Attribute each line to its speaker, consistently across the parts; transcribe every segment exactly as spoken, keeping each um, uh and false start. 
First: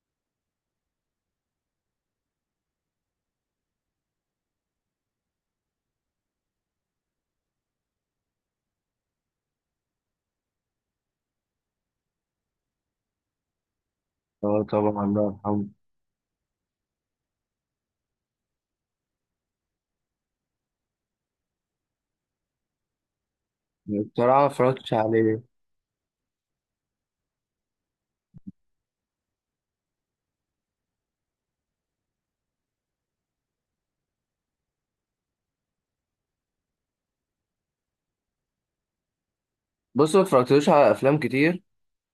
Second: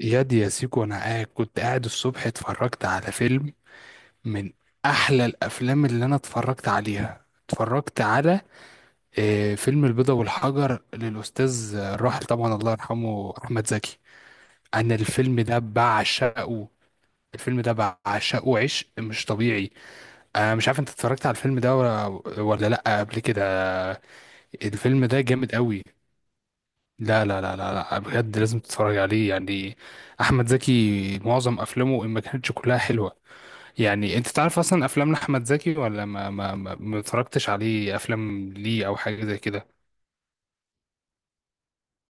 Speaker 1: ياد يا سيكو، انا قاعد كنت قاعد الصبح اتفرجت على فيلم من احلى الافلام اللي انا اتفرجت عليها، اتفرجت على آه، فيلم البيضة والحجر للاستاذ آه، الراحل طبعا الله يرحمه احمد زكي.
Speaker 2: اه
Speaker 1: انا
Speaker 2: طبعا الله
Speaker 1: الفيلم ده
Speaker 2: يرحمه.
Speaker 1: بعشقه. الفيلم ده بعشقه عشق مش طبيعي. انا مش عارف، انت اتفرجت على الفيلم ده ولا ولا لا قبل كده؟
Speaker 2: بصراحة ما اتفرجتش
Speaker 1: الفيلم ده
Speaker 2: عليه.
Speaker 1: جامد قوي، لا لا لا لا لا، بجد لازم تتفرج عليه يعني. احمد زكي معظم افلامه ان ما كانتش كلها حلوة. يعني انت تعرف اصلا افلام احمد زكي ولا ما ما ما ما اتفرجتش عليه افلام ليه او حاجه زي كده؟
Speaker 2: بص ما اتفرجتلوش على أفلام كتير.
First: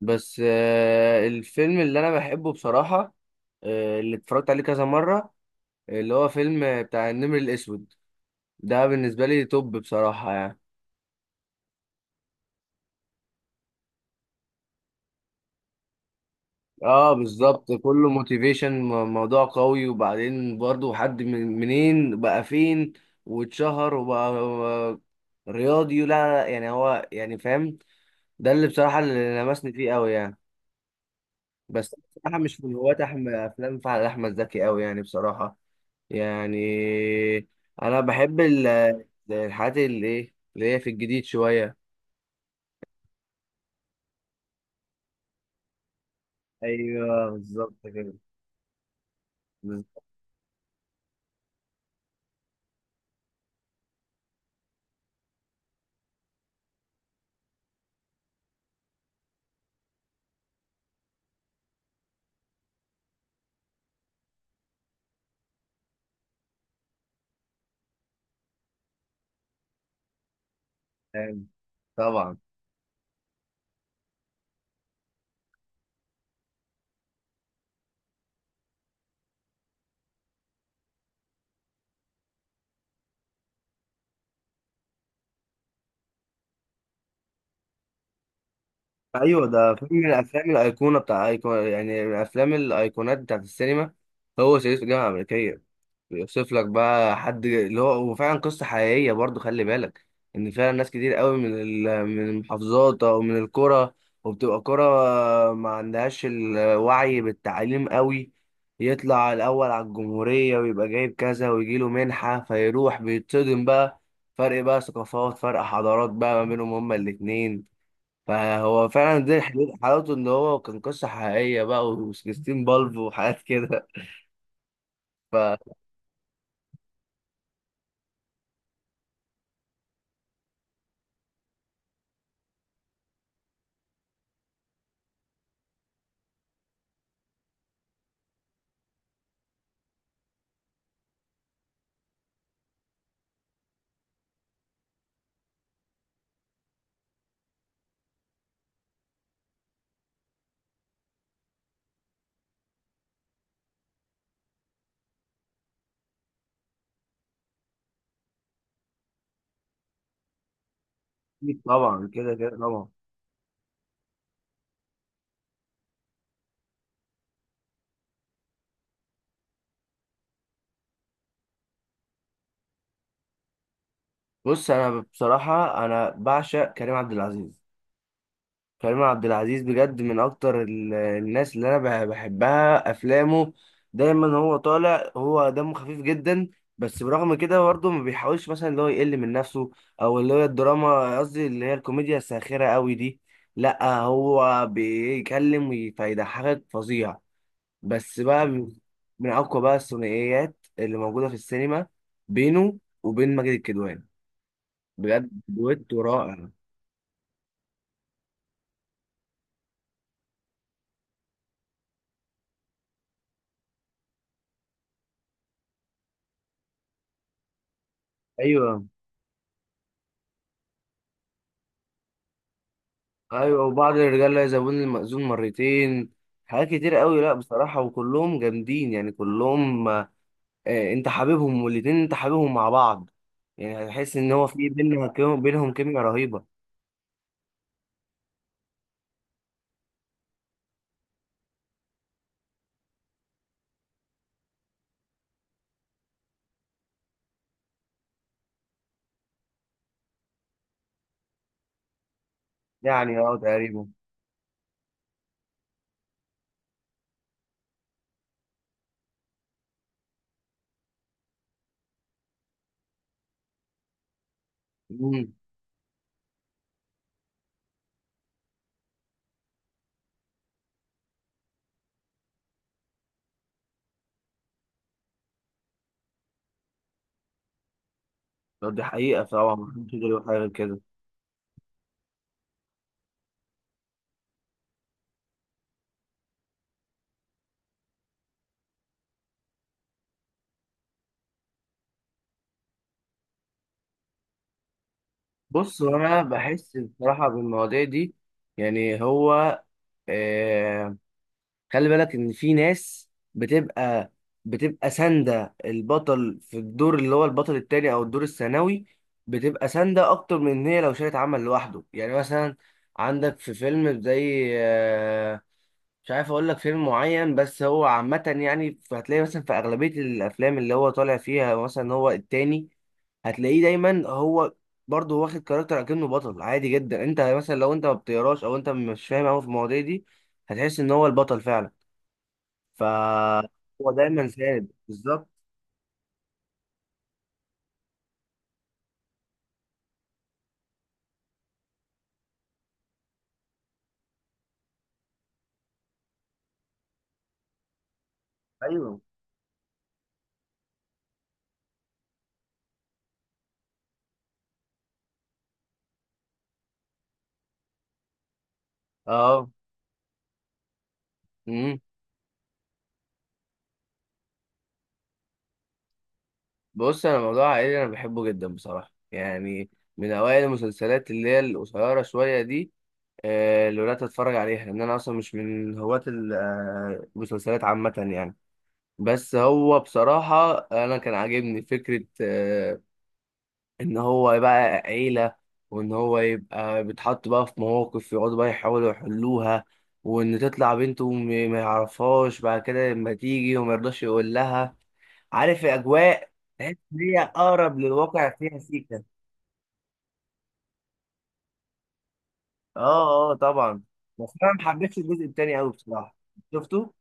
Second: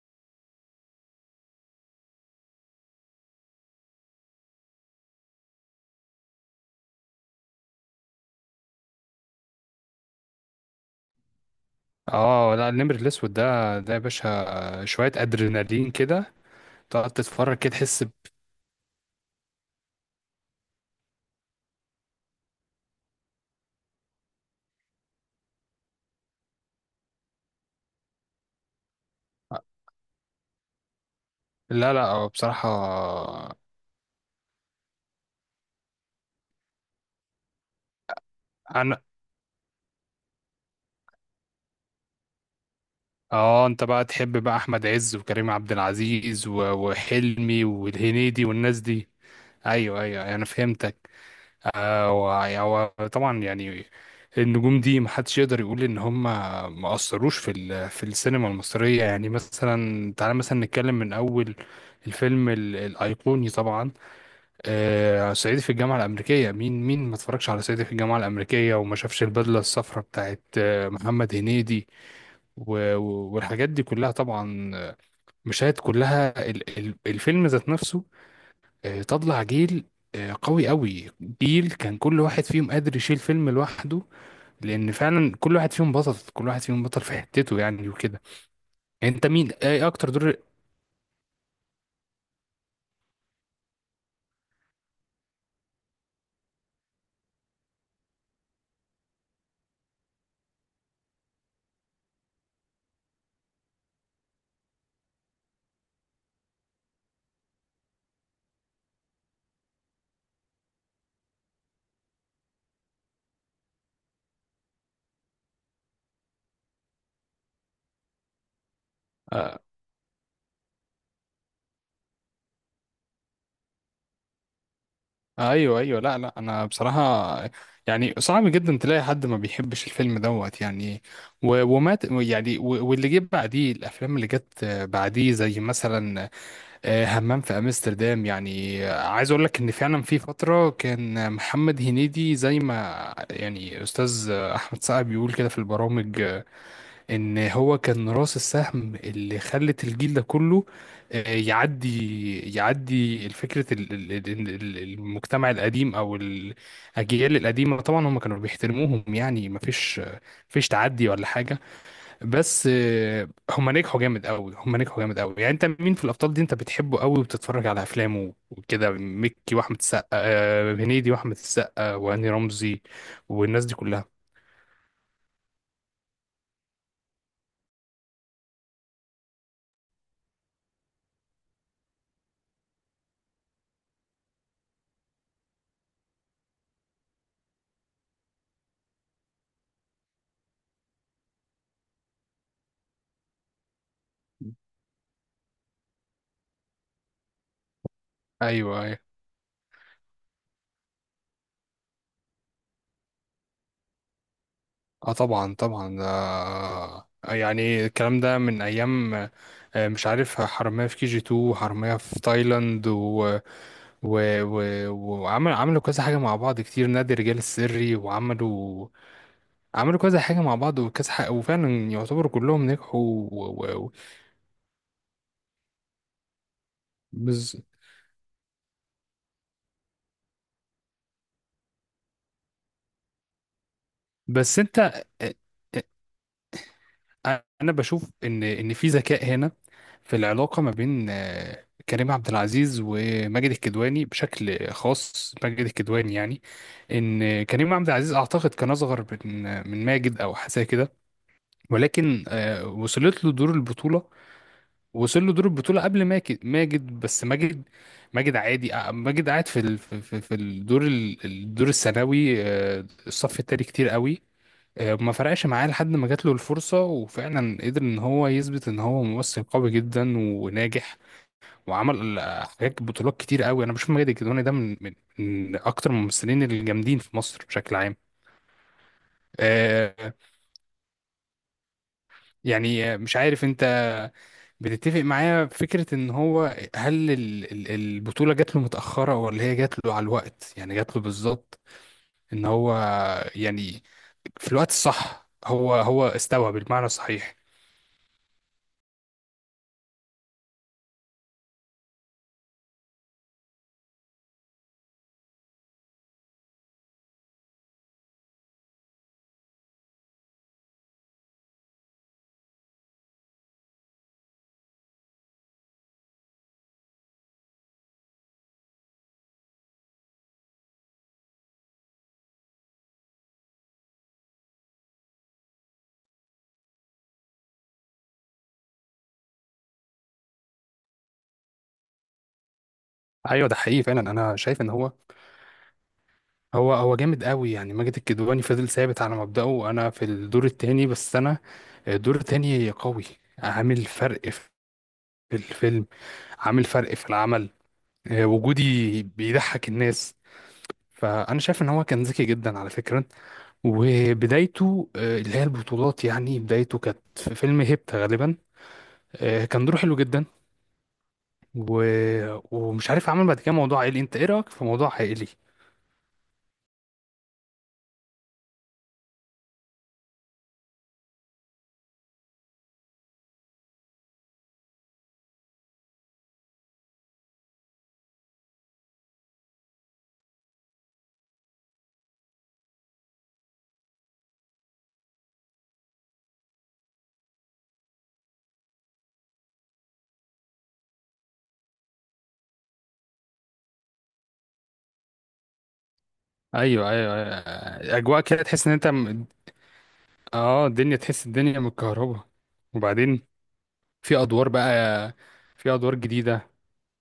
Speaker 2: بس آه، الفيلم اللي أنا بحبه بصراحة. آه، اللي اتفرجت عليه كذا مرة، اللي هو فيلم آه، بتاع النمر الأسود. ده بالنسبة لي توب بصراحة يعني.
Speaker 1: اه لا، النمر الاسود ده ده يا باشا شويه ادرينالين كده، تقعد
Speaker 2: اه
Speaker 1: تتفرج كده
Speaker 2: بالظبط،
Speaker 1: تحس
Speaker 2: كله
Speaker 1: ب...
Speaker 2: موتيفيشن، موضوع قوي. وبعدين برضه حد من منين بقى فين واتشهر وبقى آه، رياضي. لا لا لا، يعني هو يعني فاهم. ده اللي بصراحة اللي لمسني فيه قوي يعني.
Speaker 1: لا
Speaker 2: بس
Speaker 1: لا، هو
Speaker 2: بصراحة مش
Speaker 1: بصراحه،
Speaker 2: من هواة أحمد، أفلام فعلا أحمد زكي أوي يعني بصراحة. يعني أنا بحب ال-
Speaker 1: انا
Speaker 2: الحاجات اللي إيه اللي هي في الجديد شوية.
Speaker 1: اه، انت بقى تحب بقى احمد عز وكريم عبد العزيز و...
Speaker 2: أيوه
Speaker 1: وحلمي
Speaker 2: بالظبط كده.
Speaker 1: والهنيدي والناس دي. ايوه،
Speaker 2: بالظبط.
Speaker 1: ايوه، أيوه، انا فهمتك. آه، وع- هو طبعا يعني النجوم دي محدش يقدر يقول ان هم ما اثروش في ال- في السينما المصريه. يعني مثلا تعالى مثلا نتكلم من اول الفيلم ال- الايقوني طبعا. آه، صعيدي في الجامعه الامريكيه، مين مين ما اتفرجش على صعيدي في الجامعه الامريكيه وما شافش البدله الصفراء بتاعت آه، محمد هنيدي
Speaker 2: طبعا.
Speaker 1: و- و- والحاجات دي كلها؟ طبعا آه، مشاهد كلها ال- ال- الفيلم ذات نفسه. آه، طلع جيل آه، قوي قوي. جيل كان كل واحد فيهم قادر يشيل فيلم لوحده، لان فعلا كل واحد فيهم بطل، كل واحد فيهم بطل في حتته يعني وكده. انت
Speaker 2: أيوه،
Speaker 1: مين
Speaker 2: ده
Speaker 1: ايه
Speaker 2: فيلم من
Speaker 1: اكتر دور
Speaker 2: الأفلام الأيقونة بتاع أيقونة، يعني من أفلام الأيقونات بتاعت السينما. هو صعيدي في الجامعة الأمريكية. بيوصف لك بقى حد اللي هو، وفعلا قصة حقيقية برضو، خلي بالك ان فعلا ناس كتير قوي من ال- من المحافظات او من القرى، وبتبقى قرى ما عندهاش الوعي بالتعليم قوي. يطلع الاول على الجمهورية ويبقى جايب كذا ويجي له منحة، فيروح بيتصدم بقى. فرق بقى ثقافات، فرق حضارات بقى ما بينهم هما الاتنين. فهو فعلا دي
Speaker 1: آه
Speaker 2: حلو- حلاوته ان هو كان قصة حقيقية بقى، و16 بالف وحاجات كده.
Speaker 1: آه،
Speaker 2: فأكيد.
Speaker 1: ايوه ايوه، لا لا، انا بصراحه يعني صعب جدا تلاقي حد ما بيحبش الفيلم دوت يعني، و- ومات يعني، و- واللي جه بعديه الافلام اللي جت آه، بعديه، زي مثلا آه، همام في امستردام. يعني آه، عايز اقول لك ان فعلا في فتره كان محمد هنيدي زي ما يعني استاذ آه، احمد سعد بيقول كده في البرامج، آه، ان هو كان راس السهم اللي خلت الجيل ده كله آه، يعدي يعدي الفكره، ال- ال- ال- ال- المجتمع القديم او الاجيال القديمه. طبعا هم كانوا بيحترموهم يعني ما فيش فيش تعدي ولا حاجه.
Speaker 2: طبعا كده كده
Speaker 1: بس
Speaker 2: طبعا.
Speaker 1: آه، هما نجحوا جامد قوي، هما نجحوا جامد قوي. يعني انت مين في الابطال دي انت بتحبه قوي وبتتفرج على افلامه وكده، مكي واحمد السقا آه، هنيدي واحمد السقا وهاني رمزي والناس دي كلها؟
Speaker 2: بص انا بصراحه انا بعشق كريم عبد العزيز. كريم عبد العزيز بجد من اكتر ال- الناس اللي انا بح- بحبها افلامه. دايما هو طالع، هو دمه خفيف جدا. بس برغم كده برضه ما بيحاولش مثلا اللي هو يقل من نفسه، او اللي هي الدراما، قصدي اللي هي الكوميديا الساخره قوي دي. لا، هو بيتكلم وي- فيضحكك فظيع. بس بقى من
Speaker 1: ايوه ايوه،
Speaker 2: من اقوى بقى الثنائيات اللي موجوده في السينما، بينه وبين ماجد الكدواني.
Speaker 1: اه
Speaker 2: بجد
Speaker 1: طبعا طبعا،
Speaker 2: دويتو
Speaker 1: ده
Speaker 2: رائع.
Speaker 1: آه، يعني الكلام ده من ايام آه، مش عارف، حرامية في كي جي اتنين وحرامية في تايلاند و... و... و... وعمل عملوا كذا حاجة مع بعض كتير، نادي الرجال السري، وعملوا
Speaker 2: ايوه
Speaker 1: عملوا كذا حاجة مع بعض وكذا حاجة، وفعلا يعتبروا كلهم نجحوا و...
Speaker 2: ايوه،
Speaker 1: و... و...
Speaker 2: وبعض الرجال لا يزوون المأذون مرتين. حاجات كتير قوي، لا
Speaker 1: بس...
Speaker 2: بصراحة وكلهم جامدين يعني كلهم. آه، انت حبيبهم، والاتنين انت حبيبهم مع بعض. يعني هتحس ان هو
Speaker 1: بس
Speaker 2: في
Speaker 1: انت اه،
Speaker 2: بينهم بينهم كيميا رهيبة.
Speaker 1: اه، انا بشوف ان ان في ذكاء هنا، في العلاقة ما بين اه، كريم عبد العزيز وماجد الكدواني، بشكل خاص ماجد الكدواني يعني، ان كريم عبد العزيز اعتقد كان اصغر من من ماجد او حاجة زي كده، ولكن اه،
Speaker 2: يعني
Speaker 1: وصلت له
Speaker 2: اه
Speaker 1: دور
Speaker 2: تقريبا.
Speaker 1: البطولة. وصل له دور البطولة قبل ماجد ماجد، بس ماجد ماجد عادي. آه، ماجد قاعد في ال... في في- في الدور ال- الدور الثانوي، آه، الصف التاني، كتير قوي. آه، ما
Speaker 2: امم.
Speaker 1: فرقش معاه لحد ما جات له الفرصة وفعلا قدر ان هو يثبت ان هو ممثل قوي جدا وناجح، وعمل آه، حاجات بطولات كتير قوي. انا بشوف ماجد الكدواني ده من من من اكتر الممثلين الجامدين في مصر بشكل عام.
Speaker 2: طب دي حقيقة طبعا، محدش يقدر
Speaker 1: آه،
Speaker 2: يقول حاجة غير كده.
Speaker 1: يعني آه، مش عارف انت بتتفق معايا في فكرة ان هو، هل ال- ال- البطولة جات له متأخرة ولا هي جات له على الوقت، يعني جات له بالظبط، ان هو يعني في الوقت الصح هو
Speaker 2: بص، هو
Speaker 1: هو
Speaker 2: انا
Speaker 1: استوى
Speaker 2: بحس
Speaker 1: بالمعنى
Speaker 2: بصراحة
Speaker 1: الصحيح؟
Speaker 2: بالمواضيع دي. يعني هو آه، خلي بالك ان في ناس بتبقى بتبقى ساندة البطل، في الدور اللي هو البطل التاني او الدور الثانوي. بتبقى ساندة اكتر من ان هي لو شالت عمل لوحده. يعني مثلا، عندك في فيلم زي آه، مش عارف اقول لك فيلم معين، بس هو عامة يعني هتلاقي مثلا في اغلبية الافلام اللي هو طالع فيها، مثلا هو التاني. هتلاقيه دايما هو برضه واخد كاركتر اكنه بطل عادي جدا. انت مثلا لو انت ما بتقراش او انت مش فاهم قوي في المواضيع دي، هتحس ان هو البطل فعلا.
Speaker 1: ايوه ده حقيقي
Speaker 2: فهو
Speaker 1: فعلا.
Speaker 2: دايما
Speaker 1: انا شايف ان
Speaker 2: ساند
Speaker 1: هو
Speaker 2: بالظبط.
Speaker 1: هو هو جامد قوي يعني. ماجد الكدواني فضل ثابت على مبدأه: انا في الدور التاني، بس انا الدور التاني قوي، عامل فرق في الفيلم، عامل فرق في العمل. آه،
Speaker 2: ايوه.
Speaker 1: وجودي بيضحك الناس. فانا شايف ان هو كان ذكي جدا على فكرة، وبدايته آه، اللي هي البطولات، يعني بدايته كانت في فيلم هيبتا غالبا. آه،
Speaker 2: اه.
Speaker 1: كان دوره حلو جدا و...
Speaker 2: امم.
Speaker 1: ومش عارف، عمل بعد كده موضوع عائلي. انت ايه رايك في موضوع عائلي؟
Speaker 2: بص انا موضوع عائلي انا بحبه جدا بصراحه يعني. من اوائل المسلسلات اللي هي القصيره شويه دي، آه، اللي بدات اتفرج عليها، لان انا اصلا مش من هواة ال- آه، المسلسلات عامه يعني. بس هو بصراحه انا كان عاجبني فكره آه، ان هو يبقى عيلة، وان هو يبقى بيتحط بقى في مواقف يقعدوا بقى يحاولوا يحلوها، وان تطلع بنته م- ما يعرفهاش بعد كده لما تيجي وما يرضاش يقول لها. عارف الاجواء. تحس
Speaker 1: ايوه
Speaker 2: ان
Speaker 1: ايوه،
Speaker 2: هي اقرب
Speaker 1: أيوة. اجواء
Speaker 2: للواقع،
Speaker 1: كده
Speaker 2: فيها
Speaker 1: تحس ان انت
Speaker 2: سيكا.
Speaker 1: م- اه، الدنيا، تحس الدنيا متكهربة.
Speaker 2: اه
Speaker 1: وبعدين
Speaker 2: اه طبعا.
Speaker 1: في
Speaker 2: بس
Speaker 1: ادوار
Speaker 2: انا ما
Speaker 1: بقى
Speaker 2: حبيتش الجزء التاني قوي
Speaker 1: في ادوار
Speaker 2: بصراحة.
Speaker 1: جديده.
Speaker 2: شفته؟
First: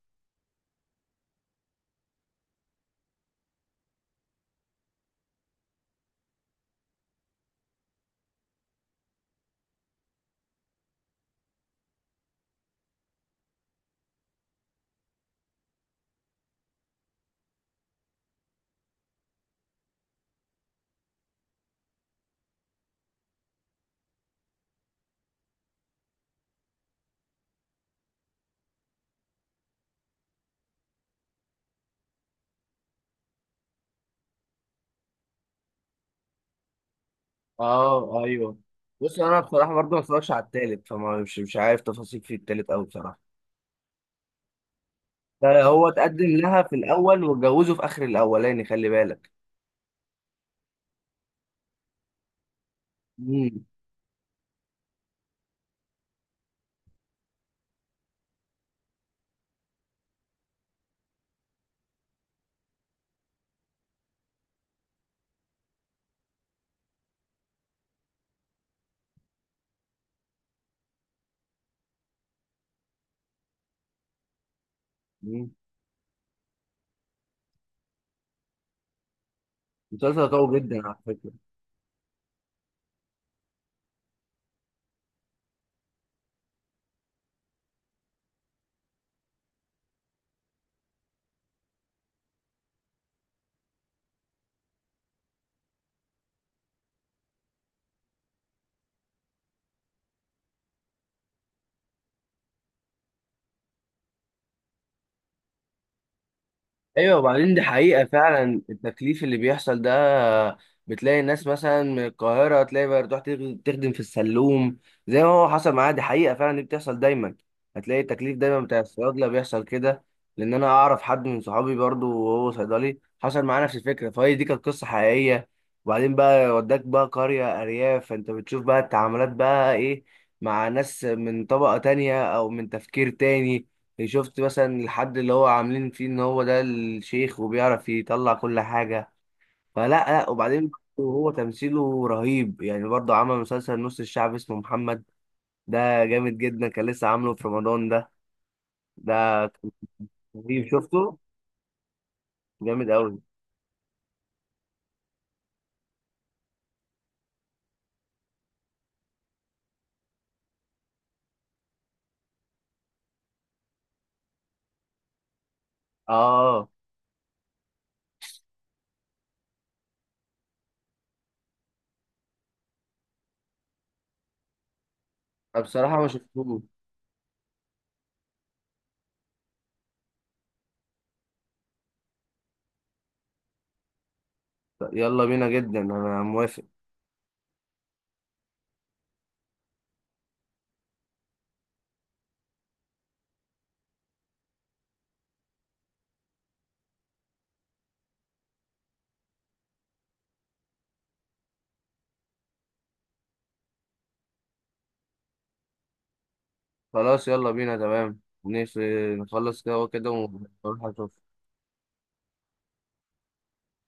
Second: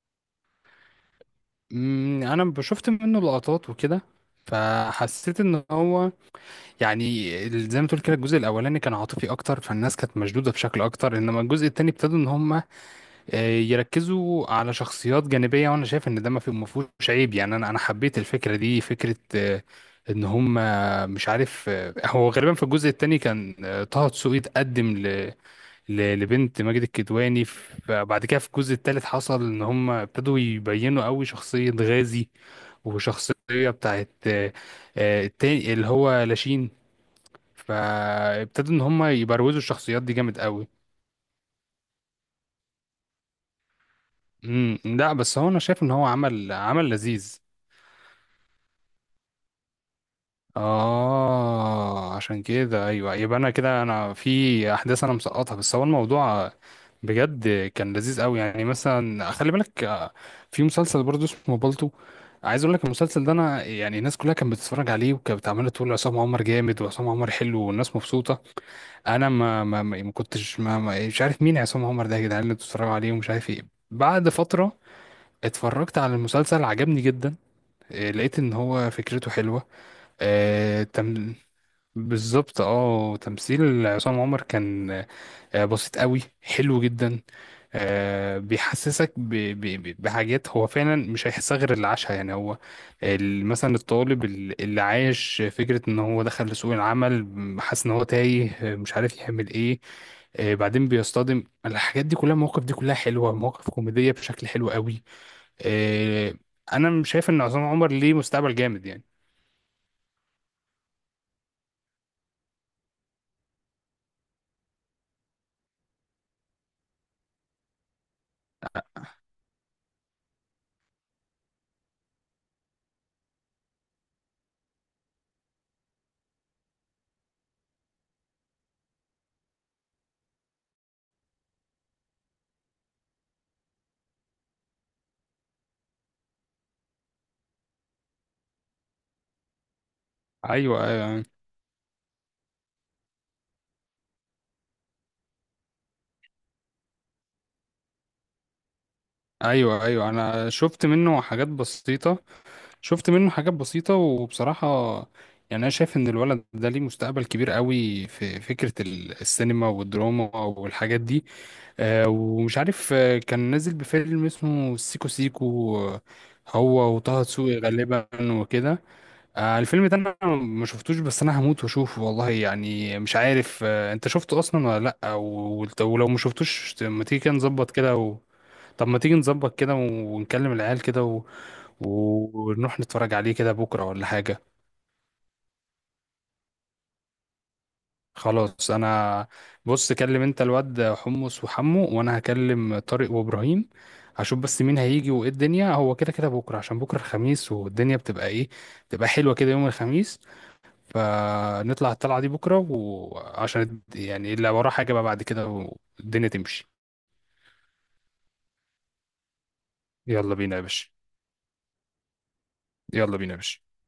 Speaker 1: أمم، انا شفت منه لقطات وكده، فحسيت ان هو يعني زي ما تقول كده، الجزء الاولاني كان عاطفي اكتر، فالناس كانت مشدوده بشكل اكتر، انما الجزء التاني ابتدوا ان هم آه، يركزوا على شخصيات جانبية، وانا شايف ان ده ما في- ما فيهوش عيب يعني. انا انا حبيت الفكرة دي، فكرة آه، ان هم، آه، مش عارف آه، هو غالبا في الجزء التاني كان آه، طه دسوقي اتقدم ل- ل- لبنت ماجد الكدواني، فبعد كده في الجزء التالت حصل ان هم ابتدوا يبينوا قوي شخصية غازي وشخصية بتاعت آه، آه، التاني اللي هو لاشين.
Speaker 2: اه ايوه.
Speaker 1: فابتدوا ان هم
Speaker 2: بص انا
Speaker 1: يبروزوا
Speaker 2: بصراحة برضه ما
Speaker 1: الشخصيات دي
Speaker 2: اتفرجش
Speaker 1: جامد
Speaker 2: على
Speaker 1: قوي.
Speaker 2: التالت، فما مش مش عارف تفاصيل في التالت قوي بصراحة.
Speaker 1: امم لا، بس هو انا
Speaker 2: ده
Speaker 1: شايف
Speaker 2: هو
Speaker 1: ان هو
Speaker 2: اتقدم
Speaker 1: عمل
Speaker 2: لها في
Speaker 1: عمل
Speaker 2: الاول
Speaker 1: لذيذ.
Speaker 2: واتجوزه في اخر الاولاني، خلي بالك.
Speaker 1: اه، عشان كده ايوه، يبقى انا
Speaker 2: مم.
Speaker 1: كده انا في احداث انا مسقطها، بس هو الموضوع بجد كان لذيذ قوي. يعني مثلا خلي بالك آه، في مسلسل برضه اسمه بالطو، عايز اقول لك المسلسل ده. انا يعني الناس كلها كانت بتتفرج عليه وكانت عماله تقول عصام عمر جامد وعصام عمر حلو والناس مبسوطه. انا ما ما ما ما كنتش ما ما- مش عارف مين عصام عمر ده يا جدعان، اللي بتتفرجوا عليه ومش عارف ايه. بعد فتره
Speaker 2: مم.
Speaker 1: اتفرجت على المسلسل، عجبني جدا. آه، لقيت ان هو فكرته حلوه.
Speaker 2: مسلسل قوي جدا على فكرة.
Speaker 1: بالظبط، اه تمثيل عصام عمر كان آه، بسيط قوي، حلو جدا. آه، بيحسسك ب- ب- ب- بحاجات هو فعلا مش هيحسها غير اللي عاشها يعني. هو ال- مثلا الطالب ال- اللي عايش فكرة ان هو دخل لسوق العمل، م- حاسس ان هو تايه آه، مش عارف يعمل ايه. آه، بعدين بيصطدم، الحاجات دي كلها، المواقف دي كلها حلوة، مواقف كوميدية بشكل حلو قوي. آه، انا مش
Speaker 2: ايوه،
Speaker 1: شايف ان
Speaker 2: وبعدين دي
Speaker 1: عصام عمر
Speaker 2: حقيقة
Speaker 1: ليه مستقبل
Speaker 2: فعلا
Speaker 1: جامد يعني.
Speaker 2: التكليف اللي بيحصل ده. بتلاقي الناس مثلا من القاهرة، تلاقي بقى تروح تخ- تخدم في السلوم، زي ما هو حصل معايا. دي حقيقة فعلا، دي بتحصل دايما. هتلاقي التكليف دايما بتاع الصيادلة بيحصل كده، لأن أنا أعرف حد من صحابي برضو وهو صيدلي حصل معاه نفس الفكرة، فهي دي كانت قصة حقيقية. وبعدين بقى، وداك بقى قرية أرياف، فأنت بتشوف بقى التعاملات بقى إيه مع ناس من طبقة تانية أو من تفكير تاني. شفت مثلا الحد اللي هو عاملين فيه ان هو ده الشيخ وبيعرف يطلع كل حاجة، فلا. لا وبعدين،
Speaker 1: ايوه
Speaker 2: هو تمثيله رهيب يعني. برضه عمل مسلسل نص الشعب اسمه محمد، ده جامد جدا، كان لسه عامله في رمضان ده ده كان
Speaker 1: ايوه ايوه، انا
Speaker 2: رهيب،
Speaker 1: شفت
Speaker 2: شفته؟
Speaker 1: منه حاجات بسيطه.
Speaker 2: جامد
Speaker 1: شفت
Speaker 2: قوي.
Speaker 1: منه حاجات بسيطه وبصراحه يعني انا شايف ان الولد ده ليه مستقبل كبير قوي في فكره ال- السينما والدراما والحاجات دي. آه، ومش عارف آه، كان نازل بفيلم اسمه سيكو سيكو آه،
Speaker 2: اه
Speaker 1: هو وطه دسوقي غالبا وكده. آه، الفيلم ده انا ما شفتوش، بس انا هموت واشوفه والله. يعني مش عارف آه، انت شفته اصلا ولا لا؟
Speaker 2: أنا
Speaker 1: أو-
Speaker 2: بصراحة ما
Speaker 1: ولو ما
Speaker 2: شفتوش.
Speaker 1: شفتوش ما تيجي كده نظبط كده. طب، ما تيجي نظبط كده ونكلم العيال كده و... ونروح نتفرج عليه كده بكرة ولا حاجة.
Speaker 2: يلا بينا جدا انا موافق.
Speaker 1: خلاص، انا، بص، كلم انت الواد حمص وحمو وانا هكلم طارق وابراهيم. هشوف بس مين هيجي وايه الدنيا. هو كده كده بكرة، عشان بكرة الخميس والدنيا بتبقى ايه، بتبقى حلوة كده يوم الخميس. فنطلع الطلعة دي بكرة، وعشان يعني اللي وراه حاجة بقى بعد كده والدنيا تمشي.
Speaker 2: خلاص يلا بينا تمام. نس- نخلص كده وكده
Speaker 1: يلا بينا يا
Speaker 2: ونروح
Speaker 1: باشا،
Speaker 2: أشوف.
Speaker 1: يلا بينا يا باشا.